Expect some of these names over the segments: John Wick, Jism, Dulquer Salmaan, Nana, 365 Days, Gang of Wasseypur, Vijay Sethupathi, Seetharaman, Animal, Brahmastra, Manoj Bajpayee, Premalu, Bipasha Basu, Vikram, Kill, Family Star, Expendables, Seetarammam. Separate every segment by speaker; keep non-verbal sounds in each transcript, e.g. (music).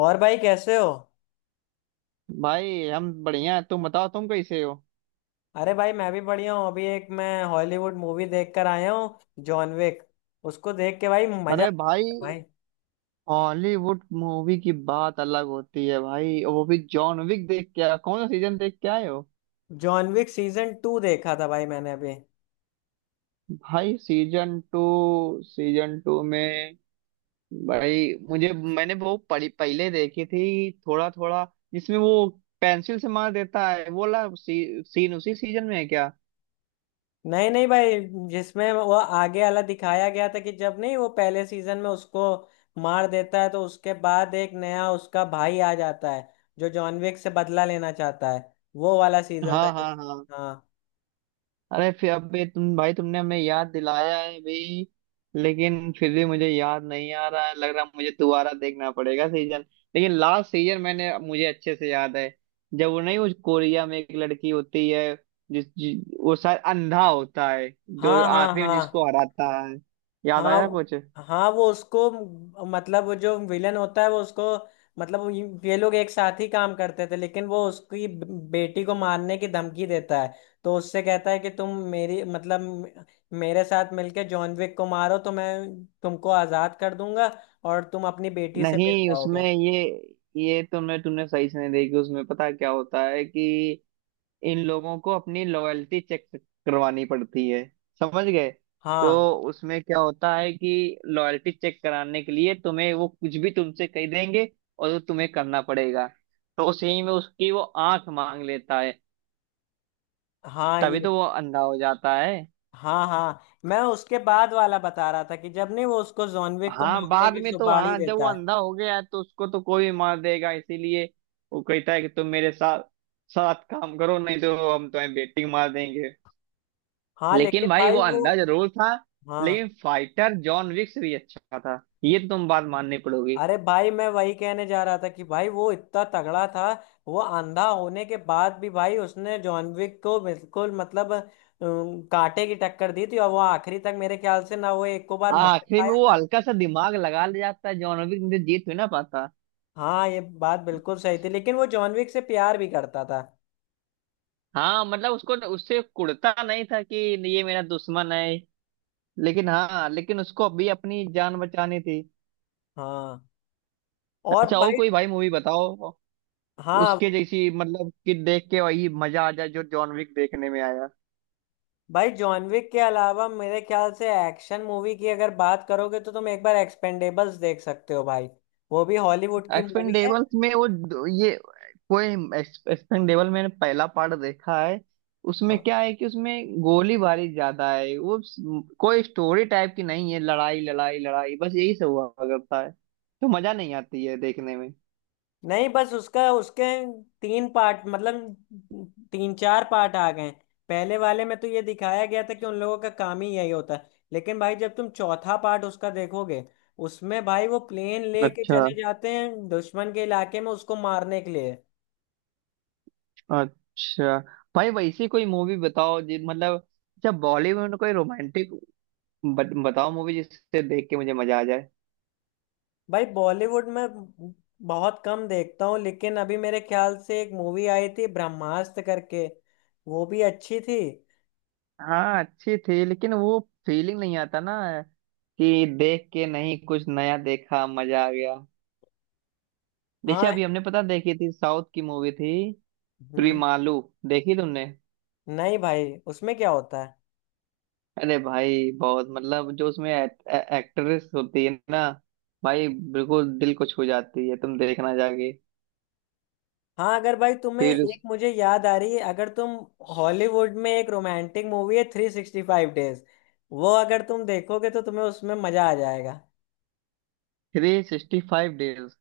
Speaker 1: और भाई कैसे हो।
Speaker 2: भाई, हम बढ़िया हैं। तुम बताओ, तुम कैसे हो?
Speaker 1: अरे भाई मैं भी बढ़िया हूँ अभी एक मैं हॉलीवुड मूवी देख कर आया हूँ जॉन विक। उसको देख के भाई मजा आ
Speaker 2: अरे भाई,
Speaker 1: गया भाई।
Speaker 2: हॉलीवुड मूवी की बात अलग होती है भाई। वो भी जॉन विक देख के आया, कौन सा सीजन देख के आए हो?
Speaker 1: जॉन विक सीजन टू देखा था भाई मैंने अभी।
Speaker 2: भाई सीजन टू। सीजन टू में भाई मुझे मैंने वो पड़ी पहले देखी थी, थोड़ा थोड़ा। जिसमें वो पेंसिल से मार देता है, वो वाला सीन उसी सीजन में है क्या?
Speaker 1: नहीं, नहीं, भाई। जिसमें वो आगे वाला दिखाया गया था कि जब नहीं वो पहले सीजन में उसको मार देता है तो उसके बाद एक नया उसका भाई आ जाता है जो जॉन विक से बदला लेना चाहता है। वो वाला सीजन था
Speaker 2: हाँ, हाँ, हाँ।
Speaker 1: हाँ,
Speaker 2: अरे फिर अबे तुम भाई तुमने हमें याद दिलाया है भाई। लेकिन फिर भी मुझे याद नहीं आ रहा है। लग रहा है मुझे दोबारा देखना पड़ेगा सीजन। लेकिन लास्ट सीजन मैंने मुझे अच्छे से याद है। जब वो नहीं, उस कोरिया में एक लड़की होती है। वो शायद अंधा होता है। जो
Speaker 1: हाँ, हाँ।
Speaker 2: आखिरी में
Speaker 1: हाँ,
Speaker 2: जिसको हराता है। याद
Speaker 1: हाँ,
Speaker 2: आया कुछ?
Speaker 1: हाँ, वो उसको मतलब वो जो विलन होता है वो उसको मतलब ये लोग एक साथ ही काम करते थे लेकिन वो उसकी बेटी को मारने की धमकी देता है। तो उससे कहता है कि तुम मेरी मतलब मेरे साथ मिलके जॉन विक को मारो तो मैं तुमको आजाद कर दूंगा और तुम अपनी बेटी से मिल
Speaker 2: नहीं उसमें
Speaker 1: पाओगे।
Speaker 2: ये तुमने तुमने सही से नहीं देखी। उसमें पता क्या होता है कि इन लोगों को अपनी लॉयल्टी चेक करवानी पड़ती है। समझ गए? तो
Speaker 1: हाँ,
Speaker 2: उसमें क्या होता है कि लॉयल्टी चेक कराने के लिए तुम्हें वो कुछ भी तुमसे कह देंगे। और वो तुम्हें करना पड़ेगा। तो उस ही में उसकी वो आंख मांग लेता है।
Speaker 1: हाँ,
Speaker 2: तभी
Speaker 1: ये।
Speaker 2: तो वो अंधा हो जाता है।
Speaker 1: हाँ, हाँ, मैं उसके बाद वाला बता रहा था कि जब नहीं वो उसको जॉन विक को
Speaker 2: हाँ
Speaker 1: मारने
Speaker 2: बाद
Speaker 1: की
Speaker 2: में तो,
Speaker 1: सुपारी
Speaker 2: हाँ, जब वो
Speaker 1: देता है।
Speaker 2: अंधा हो गया है, तो उसको तो कोई मार देगा, इसीलिए वो कहता है कि तुम मेरे साथ साथ काम करो, नहीं तो हम तुम्हें बेटिंग मार देंगे।
Speaker 1: हाँ
Speaker 2: लेकिन
Speaker 1: लेकिन
Speaker 2: भाई
Speaker 1: भाई
Speaker 2: वो
Speaker 1: वो।
Speaker 2: अंधा जरूर था।
Speaker 1: हाँ।
Speaker 2: लेकिन फाइटर जॉन विक्स भी अच्छा था, ये तो तुम बात माननी पड़ोगी।
Speaker 1: अरे भाई मैं वही कहने जा रहा था कि भाई वो इतना तगड़ा था। वो अंधा होने के बाद भी भाई उसने जॉन विक को बिल्कुल मतलब कांटे की टक्कर दी थी और वो आखिरी तक मेरे ख्याल से ना वो एक को बार मार
Speaker 2: आखिरी में
Speaker 1: पाया
Speaker 2: वो
Speaker 1: था।
Speaker 2: हल्का सा दिमाग लगा ले जाता है जॉन विक, नहीं तो जीत भी ना पाता।
Speaker 1: हाँ ये बात बिल्कुल सही थी लेकिन वो जॉन विक से प्यार भी करता था।
Speaker 2: हाँ मतलब उसको तो, उससे कुड़ता नहीं था कि ये मेरा दुश्मन है। लेकिन हाँ, लेकिन उसको अभी अपनी जान बचानी थी।
Speaker 1: हाँ। और
Speaker 2: अच्छा, और
Speaker 1: भाई।
Speaker 2: कोई भाई मूवी बताओ।
Speaker 1: हाँ।
Speaker 2: उसके जैसी, मतलब कि देख के वही मजा आ जाए जो जॉन विक देखने में आया।
Speaker 1: भाई जॉन विक के अलावा मेरे ख्याल से एक्शन मूवी की अगर बात करोगे तो तुम एक बार एक्सपेंडेबल्स देख सकते हो भाई। वो भी हॉलीवुड की मूवी है।
Speaker 2: एक्सपेंडेबल्स में वो ये कोई एक्सपेंडेबल, मैंने पहला पार्ट देखा है। उसमें
Speaker 1: हाँ।
Speaker 2: क्या है कि उसमें गोलीबारी ज्यादा है। वो कोई स्टोरी टाइप की नहीं है। लड़ाई लड़ाई लड़ाई बस यही सब हुआ करता है, तो मजा नहीं आती है देखने में।
Speaker 1: नहीं बस उसका उसके तीन पार्ट मतलब तीन चार पार्ट आ गए हैं। पहले वाले में तो ये दिखाया गया था कि उन लोगों का काम ही यही होता है लेकिन भाई जब तुम चौथा पार्ट उसका देखोगे उसमें भाई वो प्लेन लेके
Speaker 2: अच्छा।
Speaker 1: चले जाते हैं दुश्मन के इलाके में उसको मारने के लिए।
Speaker 2: अच्छा भाई, वैसी कोई मूवी बताओ जी, मतलब, अच्छा बॉलीवुड में कोई रोमांटिक बताओ मूवी, जिससे देख के मुझे मजा आ जाए।
Speaker 1: भाई बॉलीवुड में बहुत कम देखता हूँ लेकिन अभी मेरे ख्याल से एक मूवी आई थी ब्रह्मास्त्र करके। वो भी अच्छी थी।
Speaker 2: हाँ अच्छी थी, लेकिन वो फीलिंग नहीं आता ना, कि देख के नहीं कुछ नया देखा, मजा आ गया। जैसे
Speaker 1: हाँ।
Speaker 2: अभी हमने पता देखी थी, साउथ की मूवी थी
Speaker 1: हम्म।
Speaker 2: प्रीमालू। देखी तुमने?
Speaker 1: नहीं भाई उसमें क्या होता है।
Speaker 2: अरे भाई बहुत, मतलब जो उसमें एक्ट्रेस होती है ना भाई, बिल्कुल दिल को छू जाती है। तुम देखना जाके।
Speaker 1: हाँ अगर भाई तुम्हें
Speaker 2: फिर,
Speaker 1: एक मुझे याद आ रही है अगर तुम हॉलीवुड में एक रोमांटिक मूवी है 365 Days। वो अगर तुम देखोगे तो तुम्हें उसमें मजा आ जाएगा।
Speaker 2: 365 डेज।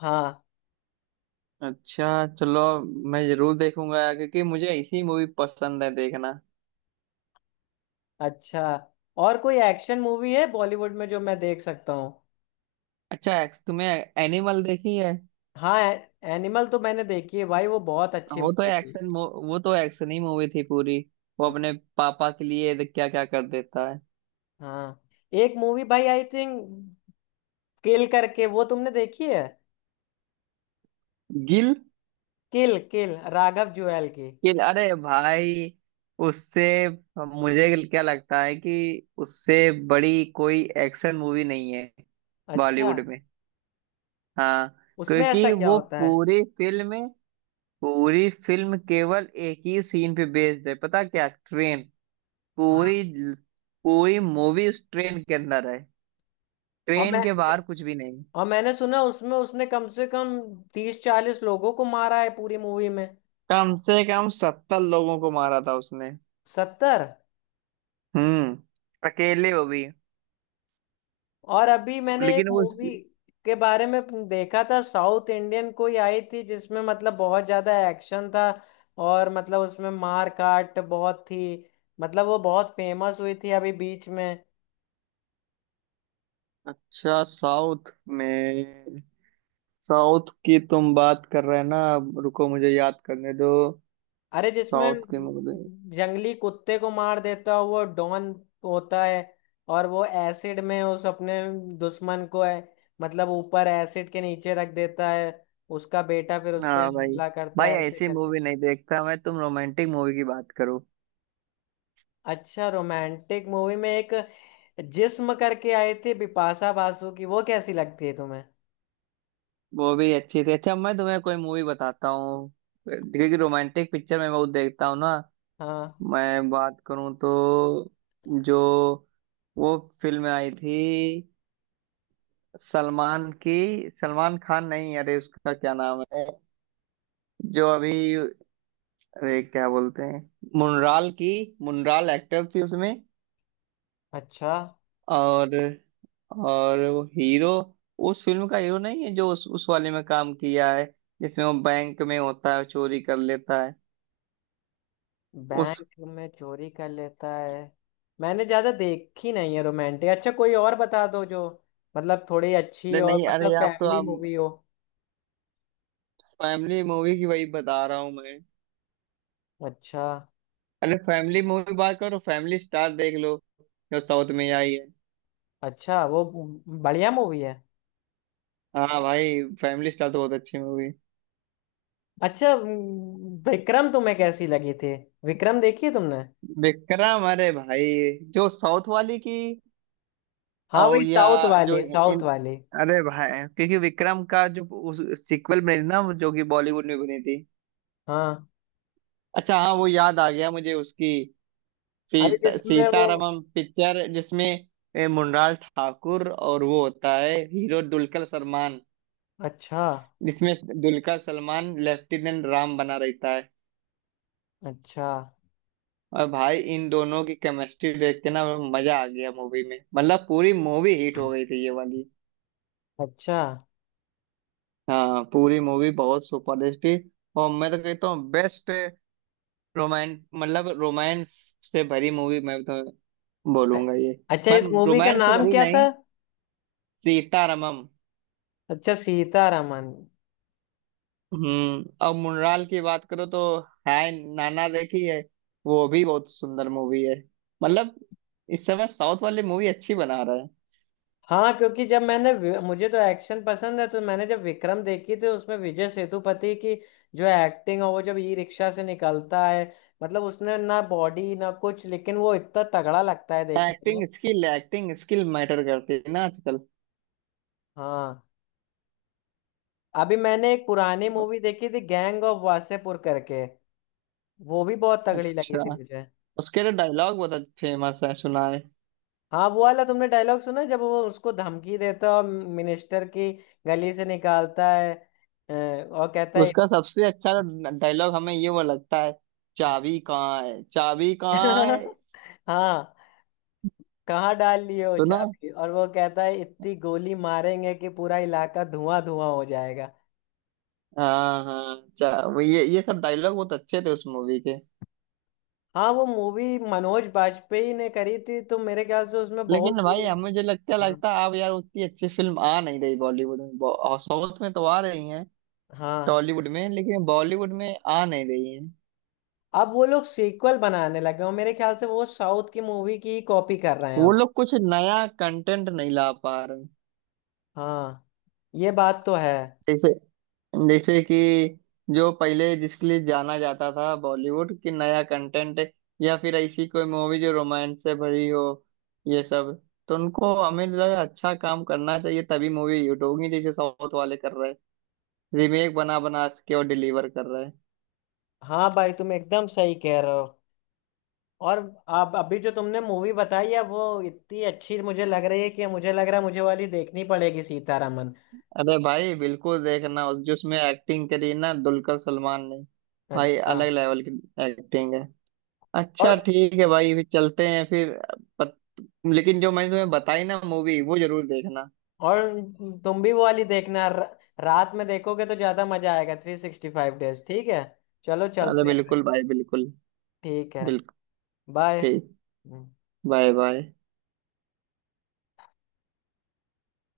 Speaker 1: हाँ।
Speaker 2: अच्छा। चलो, मैं जरूर देखूंगा यार, क्योंकि मुझे इसी मूवी पसंद है देखना।
Speaker 1: अच्छा और कोई एक्शन मूवी है बॉलीवुड में जो मैं देख सकता हूँ।
Speaker 2: अच्छा तुमने एनिमल देखी है?
Speaker 1: हाँ। एनिमल तो मैंने देखी है भाई वो बहुत अच्छी मूवी थी।
Speaker 2: वो तो एक्शन ही मूवी थी पूरी। वो
Speaker 1: हम्म,
Speaker 2: अपने पापा के लिए क्या क्या कर देता है।
Speaker 1: हाँ। एक मूवी भाई आई थिंक किल करके वो तुमने देखी है।
Speaker 2: Kill.
Speaker 1: Kill kill Raghav Juyal की।
Speaker 2: गिल अरे भाई, उससे मुझे क्या लगता है कि उससे बड़ी कोई एक्शन मूवी नहीं है
Speaker 1: अच्छा
Speaker 2: बॉलीवुड में। हाँ,
Speaker 1: उसमें ऐसा
Speaker 2: क्योंकि
Speaker 1: क्या
Speaker 2: वो
Speaker 1: होता है।
Speaker 2: पूरी फिल्म केवल एक ही सीन पे बेस्ड है, पता क्या? ट्रेन।
Speaker 1: हाँ।
Speaker 2: पूरी पूरी मूवी उस ट्रेन के अंदर है।
Speaker 1: और
Speaker 2: ट्रेन
Speaker 1: मैं
Speaker 2: के बाहर कुछ भी नहीं।
Speaker 1: और मैंने सुना उसमें उसने कम से कम 30-40 लोगों को मारा है पूरी मूवी में।
Speaker 2: कम से कम 70 लोगों को मारा था उसने।
Speaker 1: 70।
Speaker 2: हम्म। अकेले वो भी।
Speaker 1: और अभी मैंने एक
Speaker 2: लेकिन वो उसकी...
Speaker 1: मूवी के बारे में देखा था साउथ इंडियन कोई आई थी जिसमें मतलब बहुत ज्यादा एक्शन था और मतलब उसमें मार काट बहुत थी मतलब वो बहुत फेमस हुई थी अभी बीच में।
Speaker 2: अच्छा, में साउथ की तुम बात कर रहे हैं ना? अब रुको, मुझे याद करने दो।
Speaker 1: अरे जिसमें
Speaker 2: साउथ की मूवी।
Speaker 1: जंगली कुत्ते को मार देता है वो डॉन होता है और वो एसिड में उस अपने दुश्मन को है मतलब ऊपर एसिड के नीचे रख देता है उसका बेटा फिर उस पे
Speaker 2: हाँ भाई,
Speaker 1: हमला करता
Speaker 2: भाई
Speaker 1: है ऐसे
Speaker 2: ऐसी
Speaker 1: करके।
Speaker 2: मूवी नहीं देखता मैं, तुम रोमांटिक मूवी की बात करो।
Speaker 1: अच्छा रोमांटिक मूवी में एक जिस्म करके आई थी बिपाशा बासु की वो कैसी लगती है तुम्हें।
Speaker 2: वो भी अच्छी थी। अच्छा मैं तुम्हें कोई मूवी बताता हूँ, क्योंकि रोमांटिक पिक्चर मैं बहुत देखता हूँ ना।
Speaker 1: हाँ।
Speaker 2: मैं बात करूँ तो, जो वो फिल्म आई थी सलमान की, सलमान खान नहीं, अरे उसका क्या नाम है जो अभी, अरे क्या बोलते हैं, मुनराल की, मुनराल एक्टर थी उसमें।
Speaker 1: अच्छा
Speaker 2: और और वो हीरो, उस फिल्म का हीरो, नहीं है जो उस वाले में काम किया है, जिसमें वो बैंक में होता है, चोरी कर लेता है उस...
Speaker 1: बैंक में चोरी कर लेता है। मैंने ज्यादा देखी नहीं है रोमांटिक अच्छा कोई और बता दो जो मतलब थोड़ी अच्छी
Speaker 2: अरे
Speaker 1: और
Speaker 2: नहीं, अरे
Speaker 1: मतलब फैमिली
Speaker 2: आप
Speaker 1: मूवी हो।
Speaker 2: फैमिली मूवी की वही बता रहा हूँ मैं।
Speaker 1: अच्छा।
Speaker 2: अरे फैमिली मूवी बात करो, फैमिली स्टार देख लो जो साउथ में आई है।
Speaker 1: अच्छा वो बढ़िया मूवी है।
Speaker 2: हाँ भाई, फैमिली स्टार तो बहुत अच्छी मूवी।
Speaker 1: अच्छा विक्रम तुम्हें कैसी लगी थी। विक्रम देखी है तुमने।
Speaker 2: विक्रम? अरे भाई जो साउथ वाली की,
Speaker 1: हाँ
Speaker 2: और
Speaker 1: वही
Speaker 2: या
Speaker 1: साउथ
Speaker 2: जो
Speaker 1: वाली साउथ
Speaker 2: इन,
Speaker 1: वाली।
Speaker 2: अरे भाई, क्योंकि विक्रम का जो उस सीक्वल बनी थी ना, जो कि बॉलीवुड में बनी थी।
Speaker 1: हाँ।
Speaker 2: अच्छा हाँ, वो याद आ गया मुझे, उसकी
Speaker 1: अरे जिसमें वो।
Speaker 2: सीतारामम पिक्चर, जिसमें मुनलाल ठाकुर और वो होता है हीरो दुलकर सलमान।
Speaker 1: अच्छा।
Speaker 2: जिसमें दुलकर सलमान लेफ्टिनेंट राम बना रहता है।
Speaker 1: अच्छा।
Speaker 2: और भाई इन दोनों की केमिस्ट्री देख के ना, मजा आ गया मूवी में, मतलब पूरी मूवी हिट हो गई थी ये वाली।
Speaker 1: अच्छा।
Speaker 2: हाँ, पूरी मूवी बहुत सुपरहिट थी। और मैं तो कहता हूँ बेस्ट रोमांस, मतलब रोमांस से भरी मूवी मैं तो
Speaker 1: अ-
Speaker 2: बोलूंगा ये।
Speaker 1: अच्छा
Speaker 2: मैं
Speaker 1: इस मूवी का
Speaker 2: रोमांस से
Speaker 1: नाम
Speaker 2: भरी
Speaker 1: क्या था।
Speaker 2: नहीं, सीतारमम।
Speaker 1: अच्छा सीतारामन।
Speaker 2: हम्म। और मुनराल की बात करो तो, है नाना देखी है? वो भी बहुत सुंदर मूवी है। मतलब, इस समय साउथ वाली मूवी अच्छी बना रहे
Speaker 1: हाँ क्योंकि जब मैंने मुझे तो एक्शन पसंद है तो मैंने जब विक्रम देखी थी उसमें विजय सेतुपति की जो एक्टिंग है वो जब ई रिक्शा से निकलता है मतलब उसने ना बॉडी ना कुछ लेकिन वो इतना तगड़ा लगता है
Speaker 2: हैं।
Speaker 1: देखने में।
Speaker 2: एक्टिंग स्किल मैटर करती है ना आजकल।
Speaker 1: हाँ। अभी मैंने एक पुरानी मूवी देखी थी गैंग ऑफ वासेपुर करके। वो भी बहुत तगड़ी लगी थी
Speaker 2: अच्छा,
Speaker 1: मुझे।
Speaker 2: उसके तो डायलॉग बहुत फेमस है, सुना है।
Speaker 1: हाँ वो वाला तुमने डायलॉग सुना है? जब वो उसको धमकी देता है और मिनिस्टर की गली से निकालता है और कहता है।
Speaker 2: उसका सबसे अच्छा डायलॉग हमें ये वो लगता है, चाबी कहाँ है, चाबी कहाँ है?
Speaker 1: (laughs) हाँ। कहाँ डाल लिए हो
Speaker 2: सुना है?
Speaker 1: चाबी और वो कहता है इतनी गोली मारेंगे कि पूरा इलाका धुआं धुआं हो जाएगा।
Speaker 2: हाँ हाँ, वो ये सब डायलॉग बहुत अच्छे थे उस मूवी के।
Speaker 1: हाँ वो मूवी मनोज बाजपेयी ने करी थी तो मेरे ख्याल से उसमें बहुत
Speaker 2: लेकिन भाई
Speaker 1: वो।
Speaker 2: हमें जो लगता
Speaker 1: हाँ।
Speaker 2: लगता है, अब यार उतनी अच्छी फिल्म आ नहीं रही बॉलीवुड में, और साउथ में तो आ रही हैं,
Speaker 1: हाँ।
Speaker 2: टॉलीवुड में, लेकिन बॉलीवुड में आ नहीं रही हैं।
Speaker 1: अब वो लोग सीक्वल बनाने लगे हो मेरे ख्याल से वो साउथ की मूवी की ही कॉपी कर रहे हैं
Speaker 2: वो
Speaker 1: अब।
Speaker 2: लोग कुछ नया कंटेंट नहीं ला पा रहे।
Speaker 1: हाँ ये बात तो है।
Speaker 2: जैसे जैसे कि जो पहले जिसके लिए जाना जाता था बॉलीवुड की, नया कंटेंट या फिर ऐसी कोई मूवी जो रोमांस से भरी हो, ये सब। तो उनको हमें लगा अच्छा काम करना चाहिए, तभी मूवी हिट होगी, जैसे साउथ वाले कर रहे हैं, रीमेक बना बना के और डिलीवर कर रहे हैं।
Speaker 1: हाँ भाई तुम एकदम सही कह रहे हो। और आप अभी जो तुमने मूवी बताई है वो इतनी अच्छी मुझे लग रही है कि मुझे लग रहा है मुझे वाली देखनी पड़ेगी सीतारामन।
Speaker 2: अरे भाई बिल्कुल देखना उस, जिसमें एक्टिंग करी ना दुलकर सलमान ने। भाई
Speaker 1: अच्छा।
Speaker 2: अलग लेवल की एक्टिंग है। अच्छा
Speaker 1: और।
Speaker 2: ठीक है भाई, फिर चलते हैं फिर। पत... लेकिन जो मैंने तुम्हें बताई ना मूवी, वो जरूर देखना।
Speaker 1: और तुम भी वो वाली देखना रात में देखोगे तो ज्यादा मजा आएगा 365 Days ठीक है। चलो
Speaker 2: अरे
Speaker 1: चलते हैं
Speaker 2: बिल्कुल
Speaker 1: फिर।
Speaker 2: भाई, बिल्कुल,
Speaker 1: ठीक है।
Speaker 2: बिल्कुल।
Speaker 1: बाय।
Speaker 2: ठीक। Bye, bye.